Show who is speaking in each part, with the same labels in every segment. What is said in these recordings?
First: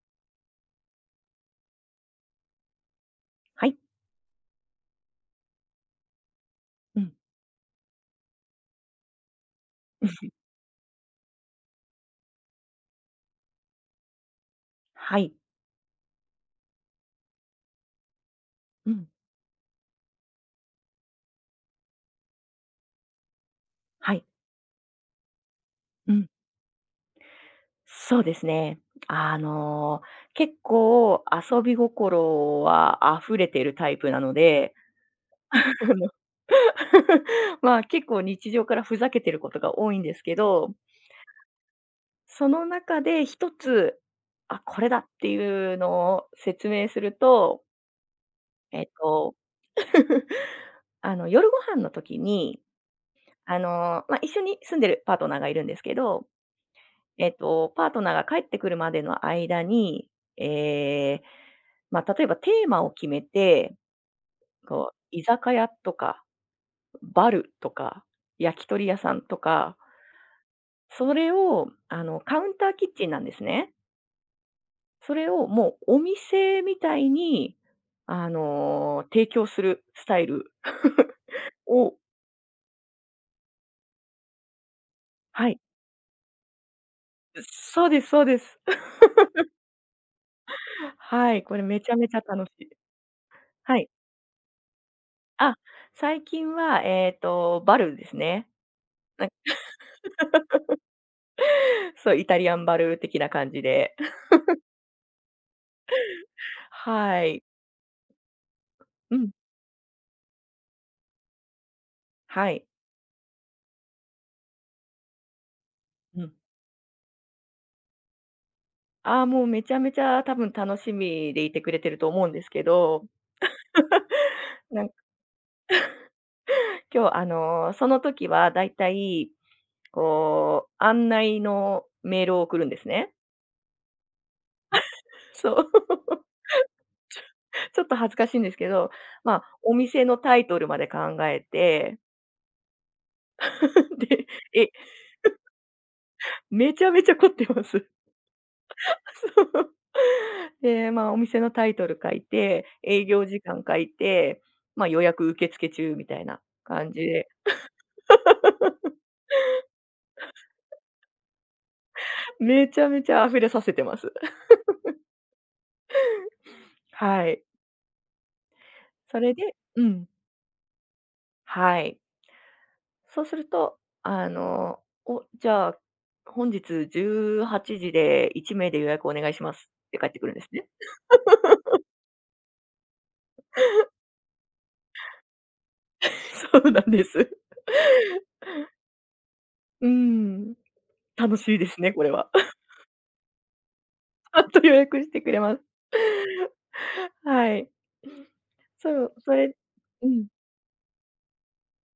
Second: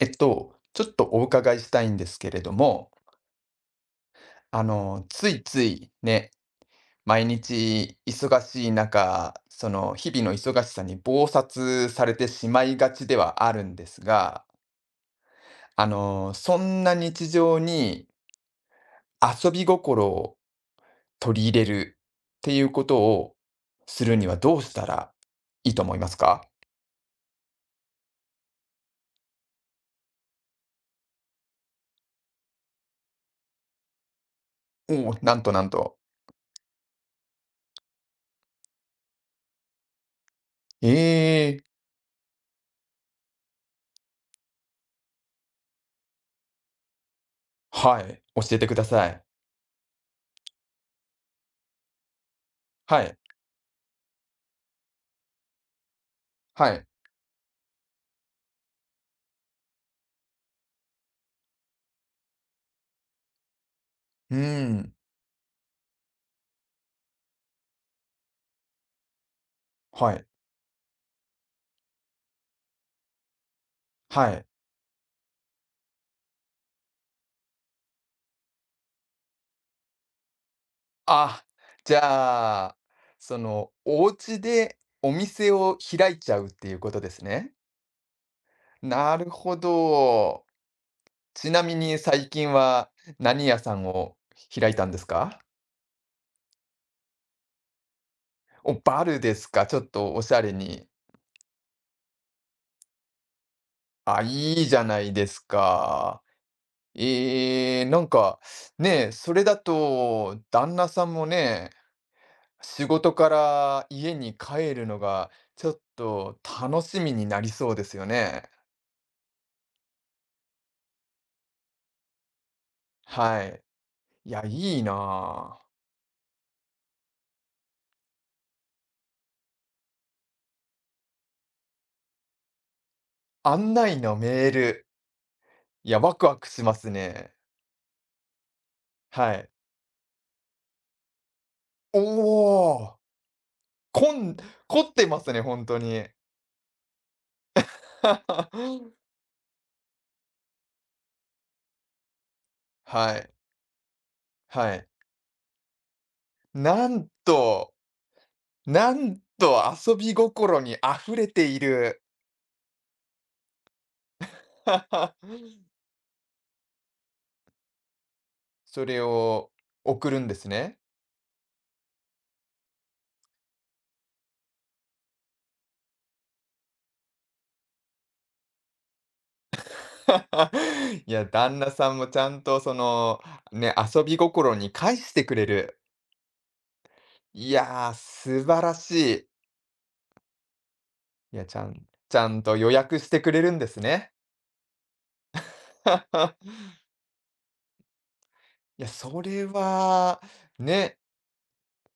Speaker 1: ちょっとお伺いしたいんですけれども、
Speaker 2: はい。
Speaker 1: ついついね、
Speaker 2: うん。
Speaker 1: 毎日忙しい中、その日々の忙しさに忙殺されてしまいがちではあるんですが、
Speaker 2: はい。
Speaker 1: そんな日常に
Speaker 2: うん。
Speaker 1: 遊び心を取り入れるっていうことをす
Speaker 2: は
Speaker 1: る
Speaker 2: い。
Speaker 1: にはどうしたらいいと思いま
Speaker 2: う
Speaker 1: す
Speaker 2: ん。
Speaker 1: か。
Speaker 2: そうですね。あの、結構遊び心は溢れてるタイプなので、
Speaker 1: おお、なんと なん
Speaker 2: あ
Speaker 1: と。
Speaker 2: の まあ、結構日常からふざけてることが多いんですけど、
Speaker 1: ええ、
Speaker 2: その中で一つ、あ、これだっていうのを説明すると、
Speaker 1: はい、教えてく
Speaker 2: え
Speaker 1: だ
Speaker 2: っ
Speaker 1: さい。
Speaker 2: と、夜ご飯の時に、
Speaker 1: はい、
Speaker 2: ま、一緒に住んでるパートナーがいるんですけど。
Speaker 1: はい。
Speaker 2: パートナーが帰ってくるまでの間に、ええ、まあ、例えばテーマを決めて、
Speaker 1: うー
Speaker 2: こ
Speaker 1: ん、
Speaker 2: う、居酒屋とか、バルとか、焼き鳥屋さんとか、
Speaker 1: はい、
Speaker 2: それを、カウンターキッチンなんですね。
Speaker 1: はい。
Speaker 2: それをもうお店みたいに、提供するスタイル
Speaker 1: あ、
Speaker 2: を。
Speaker 1: じゃあ、その、お家でお
Speaker 2: は
Speaker 1: 店
Speaker 2: い。
Speaker 1: を開いちゃうっていうことですね。
Speaker 2: そうですそうです。
Speaker 1: なるほど。
Speaker 2: はい、
Speaker 1: ち
Speaker 2: こ
Speaker 1: な
Speaker 2: れ
Speaker 1: み
Speaker 2: めちゃ
Speaker 1: に
Speaker 2: めちゃ
Speaker 1: 最
Speaker 2: 楽
Speaker 1: 近
Speaker 2: しい。
Speaker 1: は何屋さ
Speaker 2: は
Speaker 1: ん
Speaker 2: い。
Speaker 1: を開いたんですか？
Speaker 2: あ、最近は、バルですね。
Speaker 1: お、バルですか。ちょっとおしゃれに。
Speaker 2: そう、イタリアンバルー的な感じで。
Speaker 1: あ、いいじゃないですか。
Speaker 2: はい。
Speaker 1: ええ、なんか、ねえ、
Speaker 2: うん。
Speaker 1: それだと旦那さんもね、
Speaker 2: はい。
Speaker 1: 仕事から家に帰るのがちょっ
Speaker 2: うん。
Speaker 1: と楽しみになりそうですよね。
Speaker 2: ああ、もうめちゃめちゃ多分楽しみでいてくれてると思うんですけど、
Speaker 1: はい。いや、いい
Speaker 2: なんか
Speaker 1: なあ。
Speaker 2: 今日その時はだいたい、こう、案内のメールを送るんですね。
Speaker 1: 案内のメール。
Speaker 2: そう。
Speaker 1: いや、ワクワクしますね。
Speaker 2: ちょっと恥ずかしいんですけど、
Speaker 1: は
Speaker 2: まあ、
Speaker 1: い。
Speaker 2: お店のタイトルまで考えて、
Speaker 1: おお、こ
Speaker 2: で、
Speaker 1: ん
Speaker 2: え、
Speaker 1: 凝ってますね、本当に。
Speaker 2: めちゃめちゃ凝ってます。で、まあ、お店のタイトル書いて、営
Speaker 1: は
Speaker 2: 業
Speaker 1: い、
Speaker 2: 時間書いて、
Speaker 1: は
Speaker 2: ま
Speaker 1: い。
Speaker 2: あ、予約受付中みたいな
Speaker 1: な
Speaker 2: 感じ
Speaker 1: ん
Speaker 2: で、
Speaker 1: と、なんと遊び心に溢れている。
Speaker 2: めちゃめちゃ溢れさせてます。はい。
Speaker 1: それ
Speaker 2: それ
Speaker 1: を
Speaker 2: で、うん、
Speaker 1: 送るんですね。
Speaker 2: はい。そうすると、あの、お、じゃあ、本日18時で1名で予約お願いします、って返ってくるんですね。
Speaker 1: いや、旦那さんもちゃんとその、ね、遊び心に返してくれる。
Speaker 2: そうなんです。
Speaker 1: いやー、素晴らしい。
Speaker 2: うん、楽
Speaker 1: いや、
Speaker 2: しいですね、これ
Speaker 1: ちゃ
Speaker 2: は。
Speaker 1: んと 予約してくれるんですね。
Speaker 2: ちゃんと予約してくれます。はい。
Speaker 1: いや、
Speaker 2: そう、
Speaker 1: そ
Speaker 2: そ
Speaker 1: れ
Speaker 2: れ、う
Speaker 1: は、
Speaker 2: ん、
Speaker 1: ね、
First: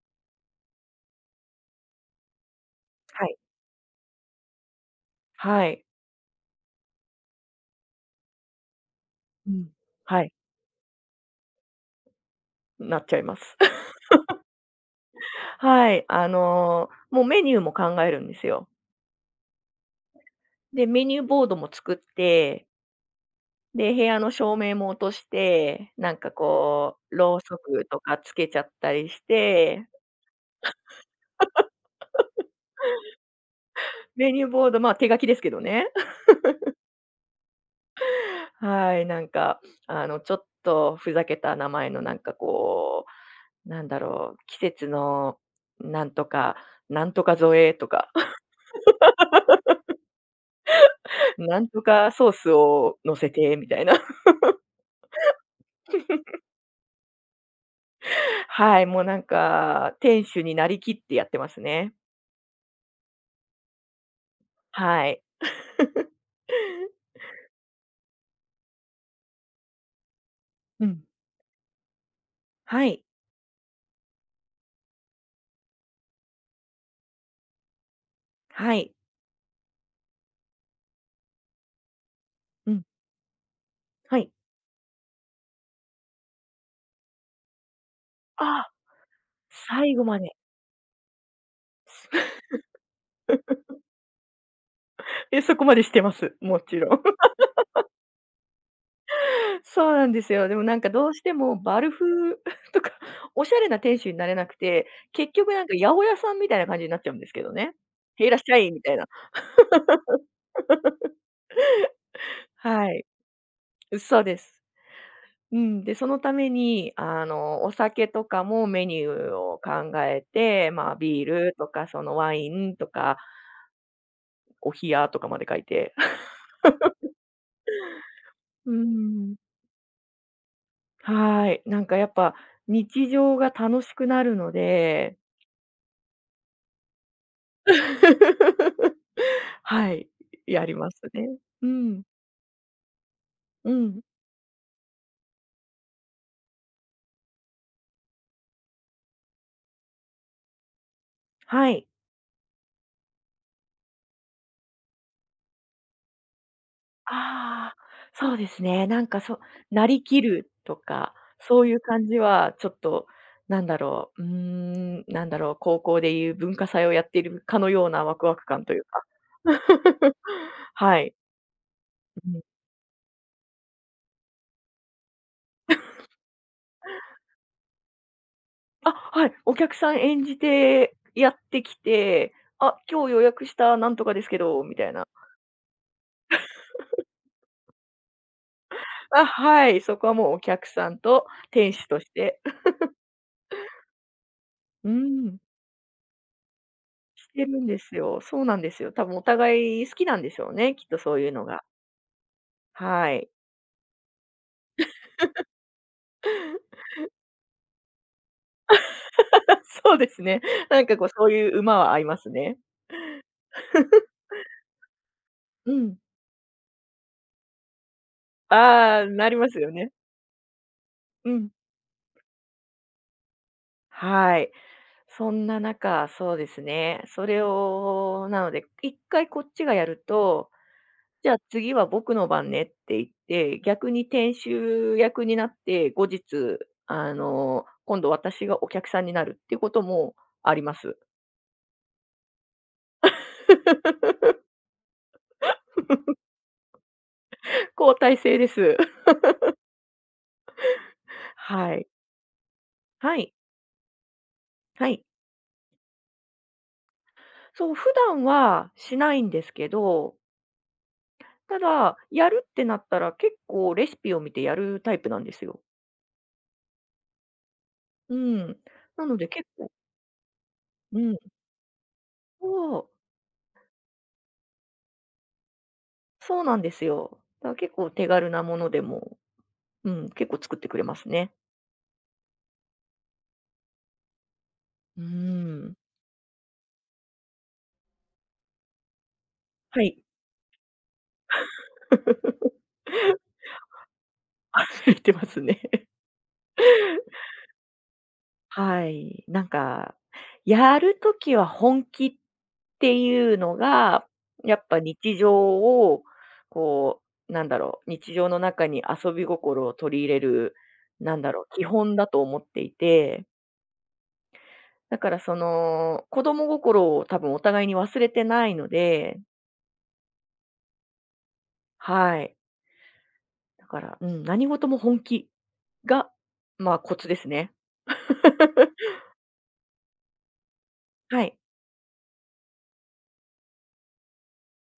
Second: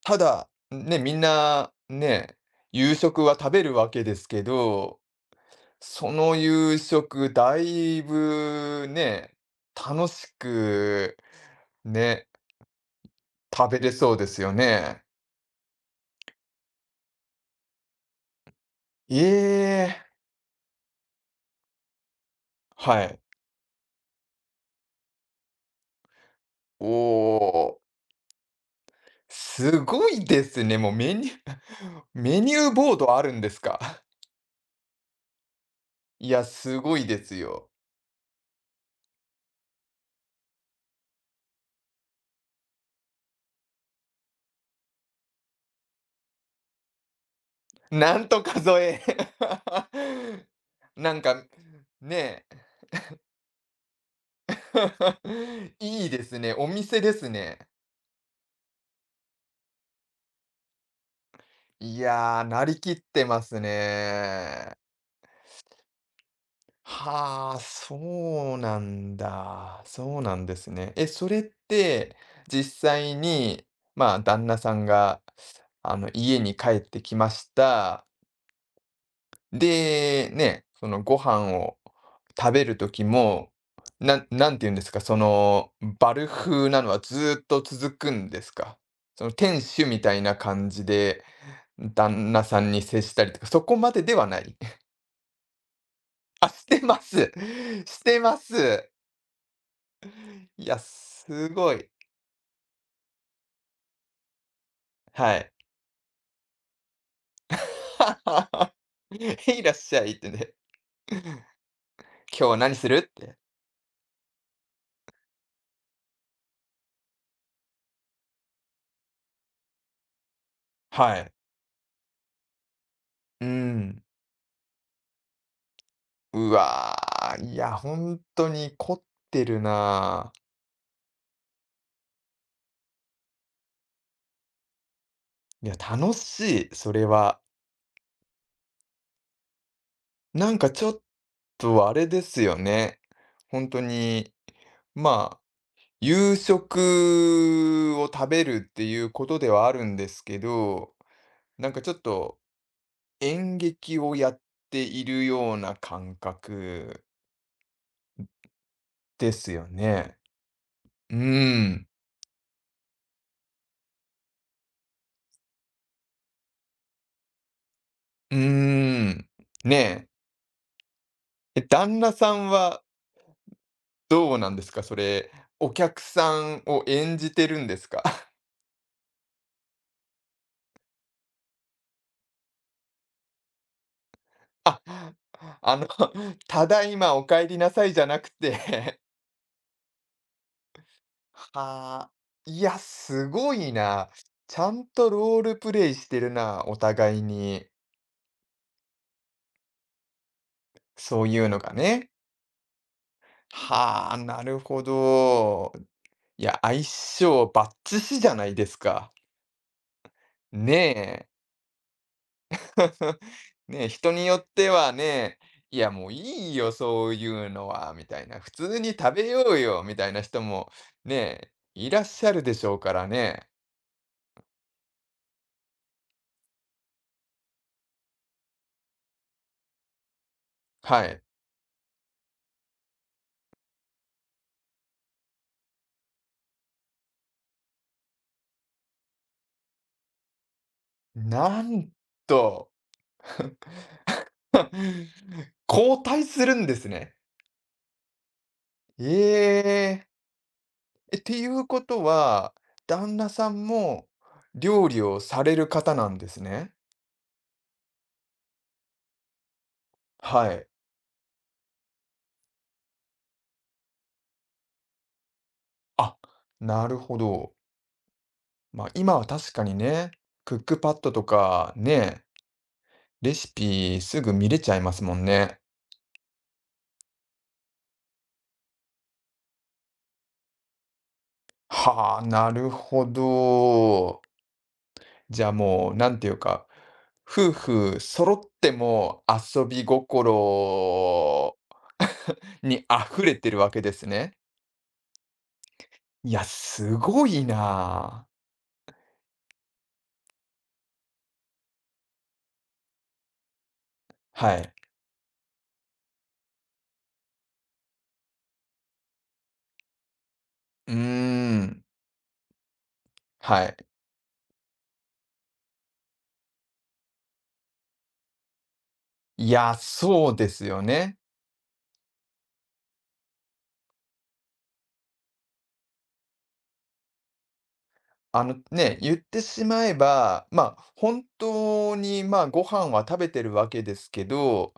Speaker 1: ただ、ね、みんな、ね、夕食
Speaker 2: は
Speaker 1: は
Speaker 2: い。
Speaker 1: 食べるわけですけど、
Speaker 2: はい。
Speaker 1: その夕食だいぶね、
Speaker 2: うん。
Speaker 1: 楽
Speaker 2: は
Speaker 1: し
Speaker 2: い、
Speaker 1: く、ね、
Speaker 2: なっちゃいます。
Speaker 1: 食べ れそうですよね。
Speaker 2: はい、もうメニューも考えるんですよ。
Speaker 1: ええ、
Speaker 2: で、メニューボードも作って、
Speaker 1: はい。
Speaker 2: で、部屋の照明も落として、なんか
Speaker 1: お
Speaker 2: こう、ろうそ
Speaker 1: ー、
Speaker 2: くとかつけちゃったりし
Speaker 1: す
Speaker 2: て、
Speaker 1: ごいですね。もうメニュー メニューボードあるんですか？
Speaker 2: メニューボード、ま、手書きですけどね。
Speaker 1: いや、すごいですよ。
Speaker 2: はい、なんか、ちょっとふざけた名前のなんかこう、なんだろう、季節のなんとか、なんとか添えと か、
Speaker 1: なん と数え。なんか、
Speaker 2: なんとかソー
Speaker 1: ね
Speaker 2: スを乗せてみたいな。
Speaker 1: え。いいですね、お店ですね。
Speaker 2: はい、もうなんか、店主になりきってやってますね。
Speaker 1: いやー、なりきってますね。
Speaker 2: はい。
Speaker 1: はあ、そうなんだ。そうなんです
Speaker 2: う
Speaker 1: ね。
Speaker 2: ん。
Speaker 1: え、それって、実
Speaker 2: はい。
Speaker 1: 際に、まあ、旦那さんが、あの、家に帰ってきました。
Speaker 2: はい。
Speaker 1: で、ね、そのご飯を食べ
Speaker 2: う
Speaker 1: る
Speaker 2: ん。
Speaker 1: 時も、
Speaker 2: はい。
Speaker 1: なんて言うんですか、その、バル風なのはずーっと続くんです
Speaker 2: あ、
Speaker 1: か？その店主
Speaker 2: 最
Speaker 1: み
Speaker 2: 後
Speaker 1: たい
Speaker 2: ま
Speaker 1: な
Speaker 2: で。
Speaker 1: 感じで、旦那さんに接したりとか、そこまでではない？
Speaker 2: え、そこまでしてます。
Speaker 1: あ、
Speaker 2: も
Speaker 1: し
Speaker 2: ち
Speaker 1: て
Speaker 2: ろ
Speaker 1: ま
Speaker 2: ん。
Speaker 1: す。してます。
Speaker 2: そうなんですよ。でも
Speaker 1: い
Speaker 2: な
Speaker 1: や、
Speaker 2: んかどうして
Speaker 1: す
Speaker 2: も
Speaker 1: ご
Speaker 2: バ
Speaker 1: い。
Speaker 2: ルフ とか、おしゃれな店主になれなくて、結
Speaker 1: はい。「
Speaker 2: 局なんか八百屋さんみたいな感じになっちゃうんですけどね。へいらっしゃいみたいな。
Speaker 1: 「いらっしゃい」ってね。「今日は何す
Speaker 2: は
Speaker 1: る？」っ
Speaker 2: い。
Speaker 1: て。
Speaker 2: そうです。うん、で、そのために、お酒とかもメニューを考えて、まあ、
Speaker 1: は
Speaker 2: ビー
Speaker 1: い。
Speaker 2: ルとか、そのワインとか、
Speaker 1: うーん。
Speaker 2: お冷やとかまで書いて。
Speaker 1: うわー、いや、本当
Speaker 2: う
Speaker 1: に凝っ
Speaker 2: ん、
Speaker 1: てるなー。
Speaker 2: はい。なんかやっぱ、日常が楽しくなるので。
Speaker 1: いや、楽しい、それは。
Speaker 2: はい、
Speaker 1: なん
Speaker 2: や
Speaker 1: か
Speaker 2: り
Speaker 1: ちょ
Speaker 2: ま
Speaker 1: っ
Speaker 2: すね。う
Speaker 1: とあ
Speaker 2: ん、
Speaker 1: れですよね。本
Speaker 2: う
Speaker 1: 当
Speaker 2: ん、
Speaker 1: に、まあ、夕食を食べるっていうことではあるんですけど、な
Speaker 2: は
Speaker 1: んか
Speaker 2: い。
Speaker 1: ちょっと演劇をやっているような感覚
Speaker 2: ああ、そうですね。なんか
Speaker 1: ですよ
Speaker 2: なり
Speaker 1: ね。
Speaker 2: きるとか、
Speaker 1: うー
Speaker 2: そういう
Speaker 1: ん、
Speaker 2: 感じはちょっと、なんだろう、うーん、なんだろう、高校でいう文化祭をやっているかのようなワクワ
Speaker 1: うー
Speaker 2: ク感というか。
Speaker 1: ん、ね
Speaker 2: はい。
Speaker 1: え。え、旦那
Speaker 2: う
Speaker 1: さ
Speaker 2: ん。
Speaker 1: んはどうなんですか？それ、お客さんを演じてるんですか？
Speaker 2: あ、はい、お客さん演じてやってきて、「あ、今日予約したなんとかですけど」み
Speaker 1: あ、
Speaker 2: たいな。
Speaker 1: あの、「「ただいまお帰りなさい」じゃなくて、
Speaker 2: あ、はい、そこはもうお客さんと
Speaker 1: は
Speaker 2: 店主と
Speaker 1: あ、
Speaker 2: して。
Speaker 1: い や、すごいな。ちゃん
Speaker 2: うー
Speaker 1: とロ
Speaker 2: ん。
Speaker 1: ールプレイしてるな、お互い
Speaker 2: してるん
Speaker 1: に。
Speaker 2: ですよ。そうなんですよ。多分お互い好きなんでしょうね、きっとそう
Speaker 1: そう
Speaker 2: いう
Speaker 1: い
Speaker 2: の
Speaker 1: うの
Speaker 2: が。
Speaker 1: がね。
Speaker 2: はい。
Speaker 1: はあ、なるほど。いや、相性バッチシじゃないですか。
Speaker 2: そうですね。
Speaker 1: ね
Speaker 2: なんかこう、
Speaker 1: え。
Speaker 2: そういう馬は合いますね。
Speaker 1: ねえ、人によってはね、
Speaker 2: う
Speaker 1: いや
Speaker 2: ん。
Speaker 1: もういいよ、そういうのは、みたいな、普通に
Speaker 2: ああ、
Speaker 1: 食べ
Speaker 2: なり
Speaker 1: よ
Speaker 2: ます
Speaker 1: う
Speaker 2: よ
Speaker 1: よ、
Speaker 2: ね。
Speaker 1: みたいな人も
Speaker 2: う
Speaker 1: ね、
Speaker 2: ん。
Speaker 1: いらっしゃるでしょうからね。
Speaker 2: はい。そんな中、そうですね。それを、なので、一回こっちがやると、
Speaker 1: はい。
Speaker 2: じゃあ次は僕の番ねって言って、逆に店主役になって、後日、今度私がお客さんになるっていうこともあります。
Speaker 1: なんと、交代するんですね。
Speaker 2: 交代制です。
Speaker 1: ええ。え、っていう
Speaker 2: は
Speaker 1: こ
Speaker 2: い。
Speaker 1: とは、旦
Speaker 2: は
Speaker 1: 那
Speaker 2: い。
Speaker 1: さんも料
Speaker 2: は
Speaker 1: 理
Speaker 2: い。
Speaker 1: をされる方なんですね。
Speaker 2: そう、普段はしないんですけど、
Speaker 1: はい。
Speaker 2: ただ、やるってなったら結構レシピを見てやるタイプなんですよ。
Speaker 1: あ、なるほど。
Speaker 2: うん。
Speaker 1: ま、
Speaker 2: な
Speaker 1: 今
Speaker 2: の
Speaker 1: は
Speaker 2: で結
Speaker 1: 確か
Speaker 2: 構、
Speaker 1: にね、クックパ
Speaker 2: う
Speaker 1: ッド
Speaker 2: ん。
Speaker 1: とかね、
Speaker 2: そう、
Speaker 1: レシピすぐ見れちゃいますもんね。
Speaker 2: そうなんですよ。だから結構手軽なものでも、うん、結構作ってくれますね。
Speaker 1: はあ、なるほど。
Speaker 2: うー
Speaker 1: じゃあ
Speaker 2: ん。
Speaker 1: もう、なんていうか、夫婦揃っても遊
Speaker 2: は
Speaker 1: び
Speaker 2: い。
Speaker 1: 心 に溢れてるわけですね。
Speaker 2: あ、言ってますね。
Speaker 1: いや、すごいなあ。
Speaker 2: はい。なんか、やるときは本気っていうのが、や
Speaker 1: は
Speaker 2: っ
Speaker 1: い。
Speaker 2: ぱ日常を、こう、なんだろう、日常の中に遊び心を取り入れる、
Speaker 1: うー
Speaker 2: なんだろう、基
Speaker 1: ん。
Speaker 2: 本だと思っていて、
Speaker 1: はい。
Speaker 2: だからその、子供心を多分お互いに忘れてないので、
Speaker 1: いや、そうですよね。
Speaker 2: はい。だから、うん、何事も本気が、まあ、コツですね。
Speaker 1: ね、言ってしまえば、まあ、
Speaker 2: は
Speaker 1: 本
Speaker 2: い。
Speaker 1: 当に、まあ、ご飯は食べてるわけですけど、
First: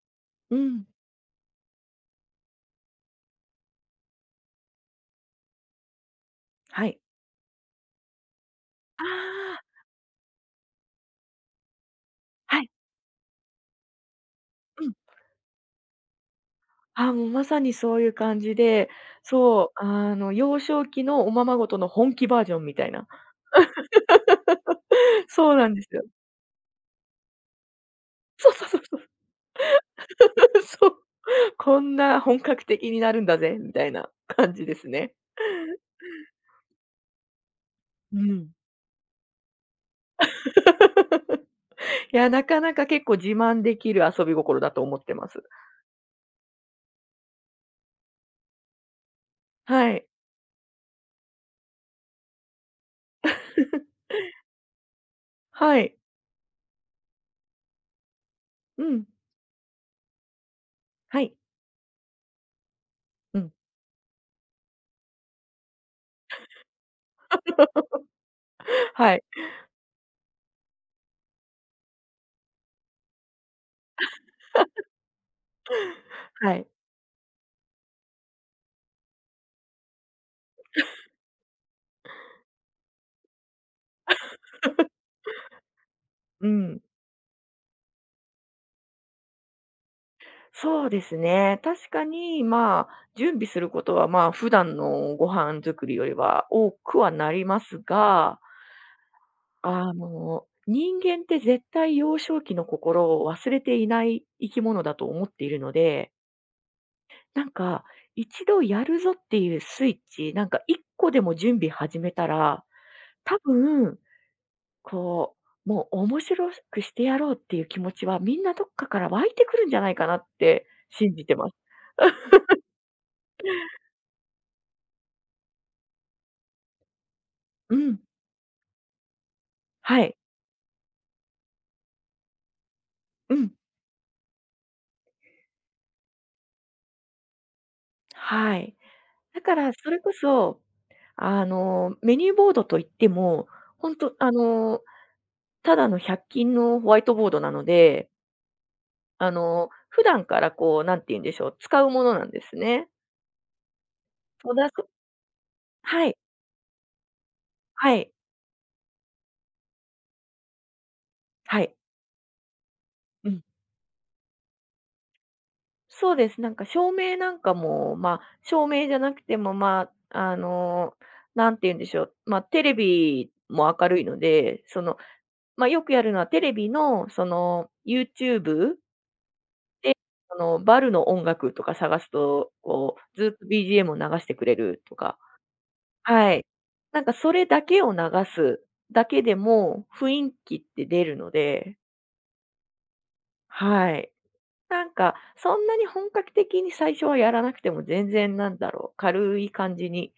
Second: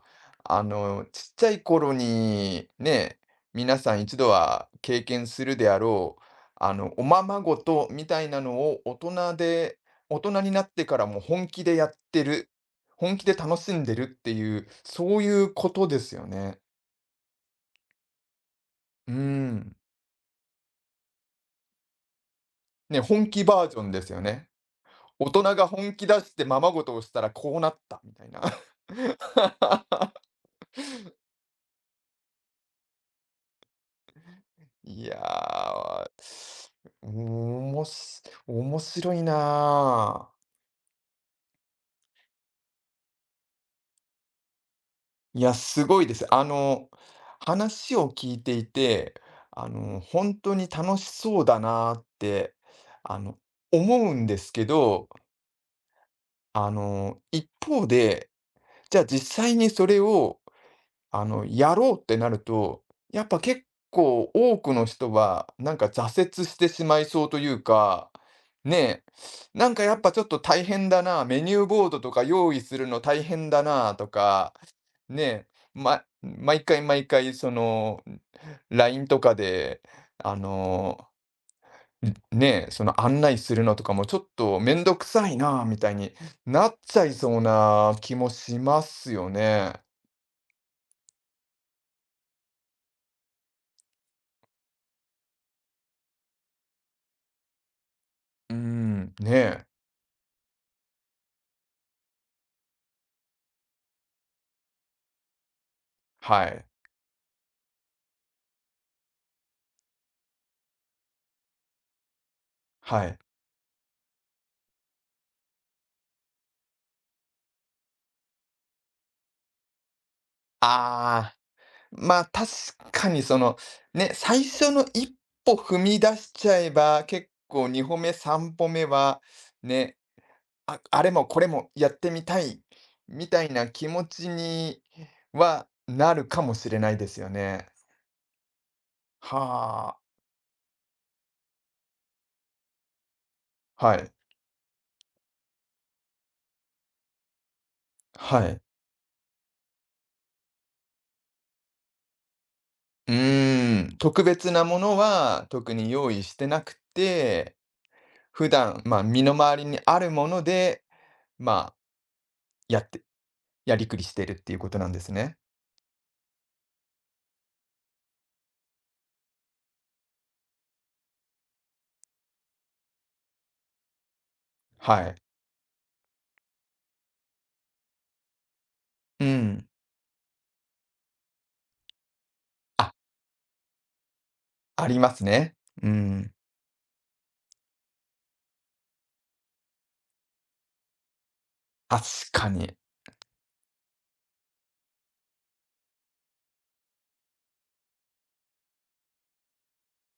Speaker 2: うん。
Speaker 1: ちっちゃい頃にね、皆さん一度は経験するであろう、
Speaker 2: はい。
Speaker 1: おままごとみたいなのを大
Speaker 2: あ
Speaker 1: 人
Speaker 2: あ、
Speaker 1: で、大人になってからも本気でやってる、
Speaker 2: はい。
Speaker 1: 本気で楽しんでるっていう、
Speaker 2: うん。
Speaker 1: そういうことですよね。
Speaker 2: あ、もうまさにそういう感じで、
Speaker 1: う
Speaker 2: そ
Speaker 1: ん。
Speaker 2: う、幼少期のおままごとの本気バージョンみたい
Speaker 1: ね、
Speaker 2: な。
Speaker 1: 本気バージョンですよね。大人
Speaker 2: そう
Speaker 1: が
Speaker 2: なんで
Speaker 1: 本
Speaker 2: すよ。
Speaker 1: 気出してままごとをしたらこうなったみたいな。
Speaker 2: そうそうそうそう。そう。こんな本格的になるんだぜみたいな感じです
Speaker 1: い
Speaker 2: ね。
Speaker 1: やー、おも
Speaker 2: う
Speaker 1: し
Speaker 2: ん。
Speaker 1: 面白いなあ。
Speaker 2: いや、なかなか結構自慢できる遊び心だと思ってま
Speaker 1: い
Speaker 2: す。
Speaker 1: や、すごいです。話を聞いていて、
Speaker 2: はい。
Speaker 1: 本当に楽しそうだなあって、あの、思 うんですけど、
Speaker 2: はい。
Speaker 1: 一方で、
Speaker 2: う
Speaker 1: じゃあ
Speaker 2: ん。
Speaker 1: 実際にそれを
Speaker 2: はい。
Speaker 1: やろうってなると、やっ
Speaker 2: う
Speaker 1: ぱ
Speaker 2: ん。
Speaker 1: 結構多くの人は、なんか挫折してしまいそうという か、ねえ、
Speaker 2: はい。
Speaker 1: なんかやっぱちょっと大変だな、メニューボードとか用意するの大変だなとか、ねえ、ま、
Speaker 2: は
Speaker 1: 毎
Speaker 2: い。
Speaker 1: 回毎回その LINE とかで、あの、ねえ、その案内するのとかもちょっとめんどくさいなみたいに
Speaker 2: う
Speaker 1: なっ
Speaker 2: ん。
Speaker 1: ちゃいそうな気もしますよね。
Speaker 2: そうですね。確かに、まあ、準備することは、まあ、普段のご飯作りよりは多くはなりますが、
Speaker 1: うん、ねえ、
Speaker 2: 人間って絶対幼少期の心を忘れていない生き物だと思っているので、
Speaker 1: はい。
Speaker 2: なんか、一度やるぞっていうスイッチ、なんか一個でも準備始めたら、
Speaker 1: はい。
Speaker 2: 多分、こう、もう面白くしてやろうっていう気持ちはみんなどっかから湧いてくるんじゃないかなって信じ
Speaker 1: あ
Speaker 2: て
Speaker 1: あ、
Speaker 2: ます。
Speaker 1: まあ、確かにその、ね、最初の一歩踏み出しちゃえば、結構
Speaker 2: う
Speaker 1: 2歩
Speaker 2: ん。
Speaker 1: 目、3歩目は、ね、
Speaker 2: はい。
Speaker 1: ああれもこれもやってみたい、み
Speaker 2: う
Speaker 1: たい
Speaker 2: ん。
Speaker 1: な気持ちにはなるかもしれないですよね。
Speaker 2: はい。だからそ
Speaker 1: は
Speaker 2: れこそ、メニューボードといっても、
Speaker 1: あ、は
Speaker 2: 本
Speaker 1: い、
Speaker 2: 当ただの100均のホワイトボードなので、
Speaker 1: はい。
Speaker 2: 普段からこう、なんて言うんでしょう、使うものなんですね。
Speaker 1: うーん、特別
Speaker 2: そう
Speaker 1: な
Speaker 2: だ
Speaker 1: も
Speaker 2: そ
Speaker 1: のは特に
Speaker 2: は
Speaker 1: 用
Speaker 2: い、
Speaker 1: 意してなくて、
Speaker 2: はい、
Speaker 1: 普段、まあ、身の回りにあるもので、
Speaker 2: は
Speaker 1: まあ、
Speaker 2: い。
Speaker 1: やって
Speaker 2: うん。
Speaker 1: やりくりしてるっていうことなんですね。
Speaker 2: そうです。なんか照明なんかも、まあ、照明じゃなくても、まあ、なんて言うんでしょう、まあ、テレビも明るいので、
Speaker 1: はい。
Speaker 2: まあ、よくやるのはテレビのその、YouTube
Speaker 1: うん。
Speaker 2: バルの音楽とか探すと、
Speaker 1: あ、
Speaker 2: こう、ずっと BGM を流してくれる
Speaker 1: あ
Speaker 2: と
Speaker 1: りま
Speaker 2: か。
Speaker 1: すね。うん。
Speaker 2: はい。なんかそれだけを流すだけでも、雰囲気って出るので、
Speaker 1: 確かに。
Speaker 2: はい。なんか、そんなに本格的に最初はやらなくても全然なんだろう、軽い感じに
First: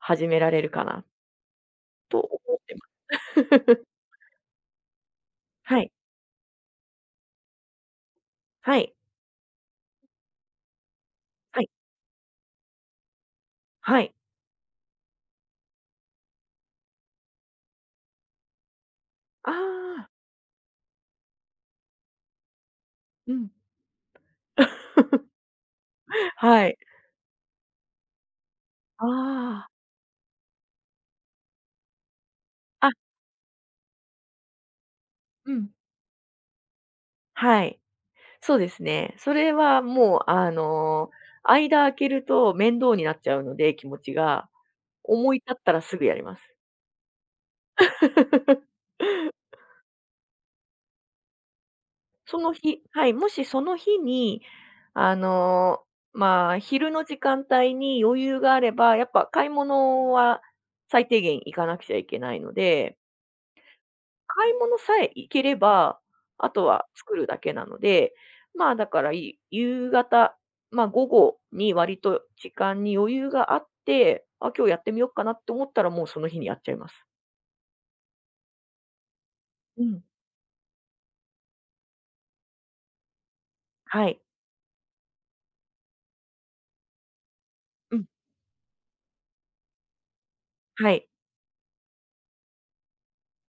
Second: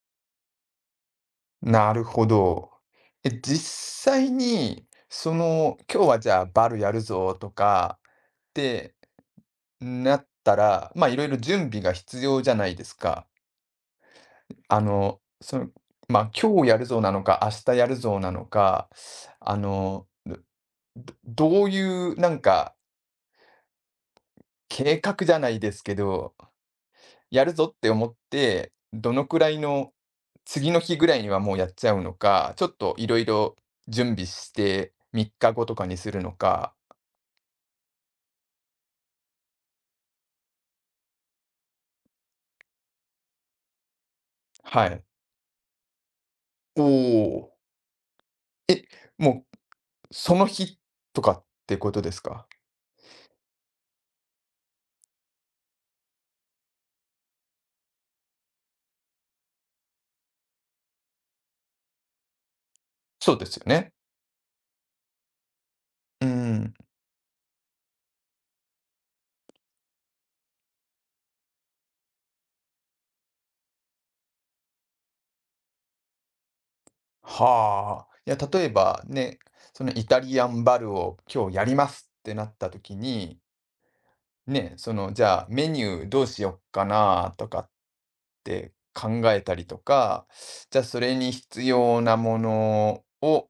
Speaker 2: 始められるかな
Speaker 1: なる
Speaker 2: と
Speaker 1: ほ
Speaker 2: 思っ
Speaker 1: ど。
Speaker 2: てます。
Speaker 1: え、実際に、その、
Speaker 2: はい。
Speaker 1: 今日はじゃあバルやるぞとかっ
Speaker 2: は
Speaker 1: て
Speaker 2: い。
Speaker 1: なったら、まあ、いろいろ
Speaker 2: は
Speaker 1: 準
Speaker 2: い。
Speaker 1: 備が必要じゃないですか。
Speaker 2: はい。
Speaker 1: あの、その、まあ、今日やるぞなのか、明日やるぞなのか、
Speaker 2: あ
Speaker 1: あの、
Speaker 2: あ、
Speaker 1: ういうなんか
Speaker 2: うん。
Speaker 1: 計画じゃな いですけど、
Speaker 2: はい。
Speaker 1: やるぞって思って、
Speaker 2: あ
Speaker 1: どのくらい
Speaker 2: あ。
Speaker 1: の次の日ぐらいにはもうやっちゃうのか、ちょっ
Speaker 2: あ、
Speaker 1: といろいろ準備して3日
Speaker 2: う
Speaker 1: 後
Speaker 2: ん。
Speaker 1: とかにするのか、
Speaker 2: はい。そうですね。それはもう、間空けると面倒になっちゃうので、気持ちが。
Speaker 1: はい。
Speaker 2: 思い立ったらすぐやります。
Speaker 1: おお。え、もうその日とかってことです
Speaker 2: そ
Speaker 1: か？
Speaker 2: の日、はい、もしその日に、あの、まあ、昼の時間帯に余裕があれば、やっぱ買い物は最低限行かなくちゃいけないので、
Speaker 1: そうですよね。
Speaker 2: 買い物さえ行ければ、
Speaker 1: うー
Speaker 2: あと
Speaker 1: ん。
Speaker 2: は作るだけなので、まあ、だから、夕方、まあ、午後に割と時間に余裕があって、あ、今日やってみようかなって思ったら、もうその日にやっちゃいます。
Speaker 1: はあ。いや、例えばね、
Speaker 2: う
Speaker 1: その
Speaker 2: ん。
Speaker 1: イタリアンバルを今日やりますってなった時に、
Speaker 2: はい。
Speaker 1: ね、そのじゃあメニューどうしよっかなとかっっ
Speaker 2: うん。
Speaker 1: て考えたりとか、じゃあ
Speaker 2: は
Speaker 1: そ
Speaker 2: い。
Speaker 1: れに必要なものを、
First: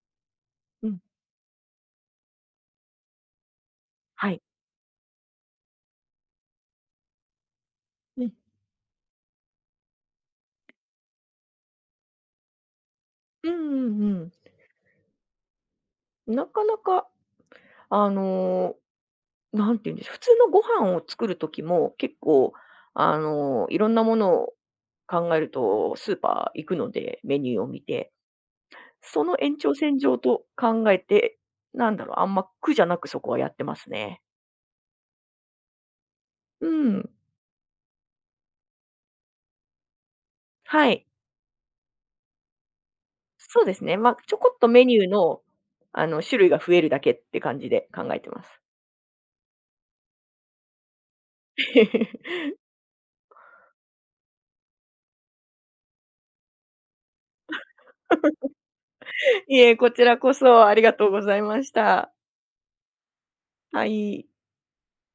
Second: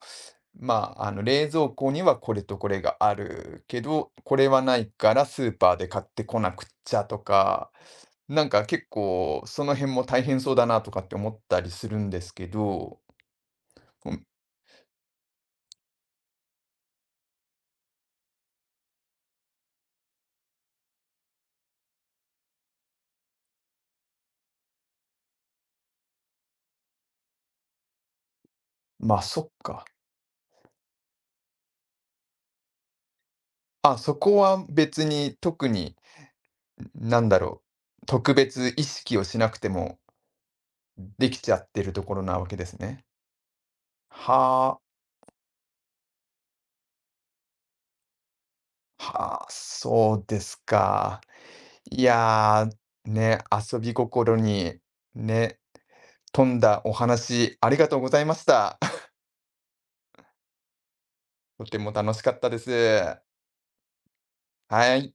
Speaker 2: う
Speaker 1: ま
Speaker 2: ん。
Speaker 1: あ、あの冷蔵庫にはこれとこれがあるけど、
Speaker 2: は
Speaker 1: こ
Speaker 2: い。
Speaker 1: れはないからスーパーで買ってこなくっちゃとか、
Speaker 2: うん。
Speaker 1: なんか結構その辺も大変そうだなとかって思ったりするんですけど、
Speaker 2: うんうん
Speaker 1: う
Speaker 2: う
Speaker 1: ん、
Speaker 2: ん。なかなか、あの、なんていうんでしょう、普通のご飯を作る時も結構、いろんなものを考えるとスーパー行くので、メニューを見て。
Speaker 1: まあ
Speaker 2: その
Speaker 1: そっ
Speaker 2: 延長
Speaker 1: か。
Speaker 2: 線上と考えて、なんだろう、あんま苦じゃなくそこはやってます
Speaker 1: あ、そ
Speaker 2: ね。
Speaker 1: こは別に特に、
Speaker 2: うん。
Speaker 1: なんだろう、特別意識をしなくても
Speaker 2: はい。
Speaker 1: できちゃってるところなわけですね。
Speaker 2: そうですね。まあ、ちょこっと
Speaker 1: はあ。
Speaker 2: メニューの、種類が増えるだけって感じで考えてます。
Speaker 1: はあ、そうですか。い やー、ね、遊び心に、ね、富んだお話ありがとうございました。
Speaker 2: いえ、こちらこそありがとうございま
Speaker 1: と
Speaker 2: し
Speaker 1: ても楽
Speaker 2: た。
Speaker 1: しかったです。
Speaker 2: はい。
Speaker 1: はい。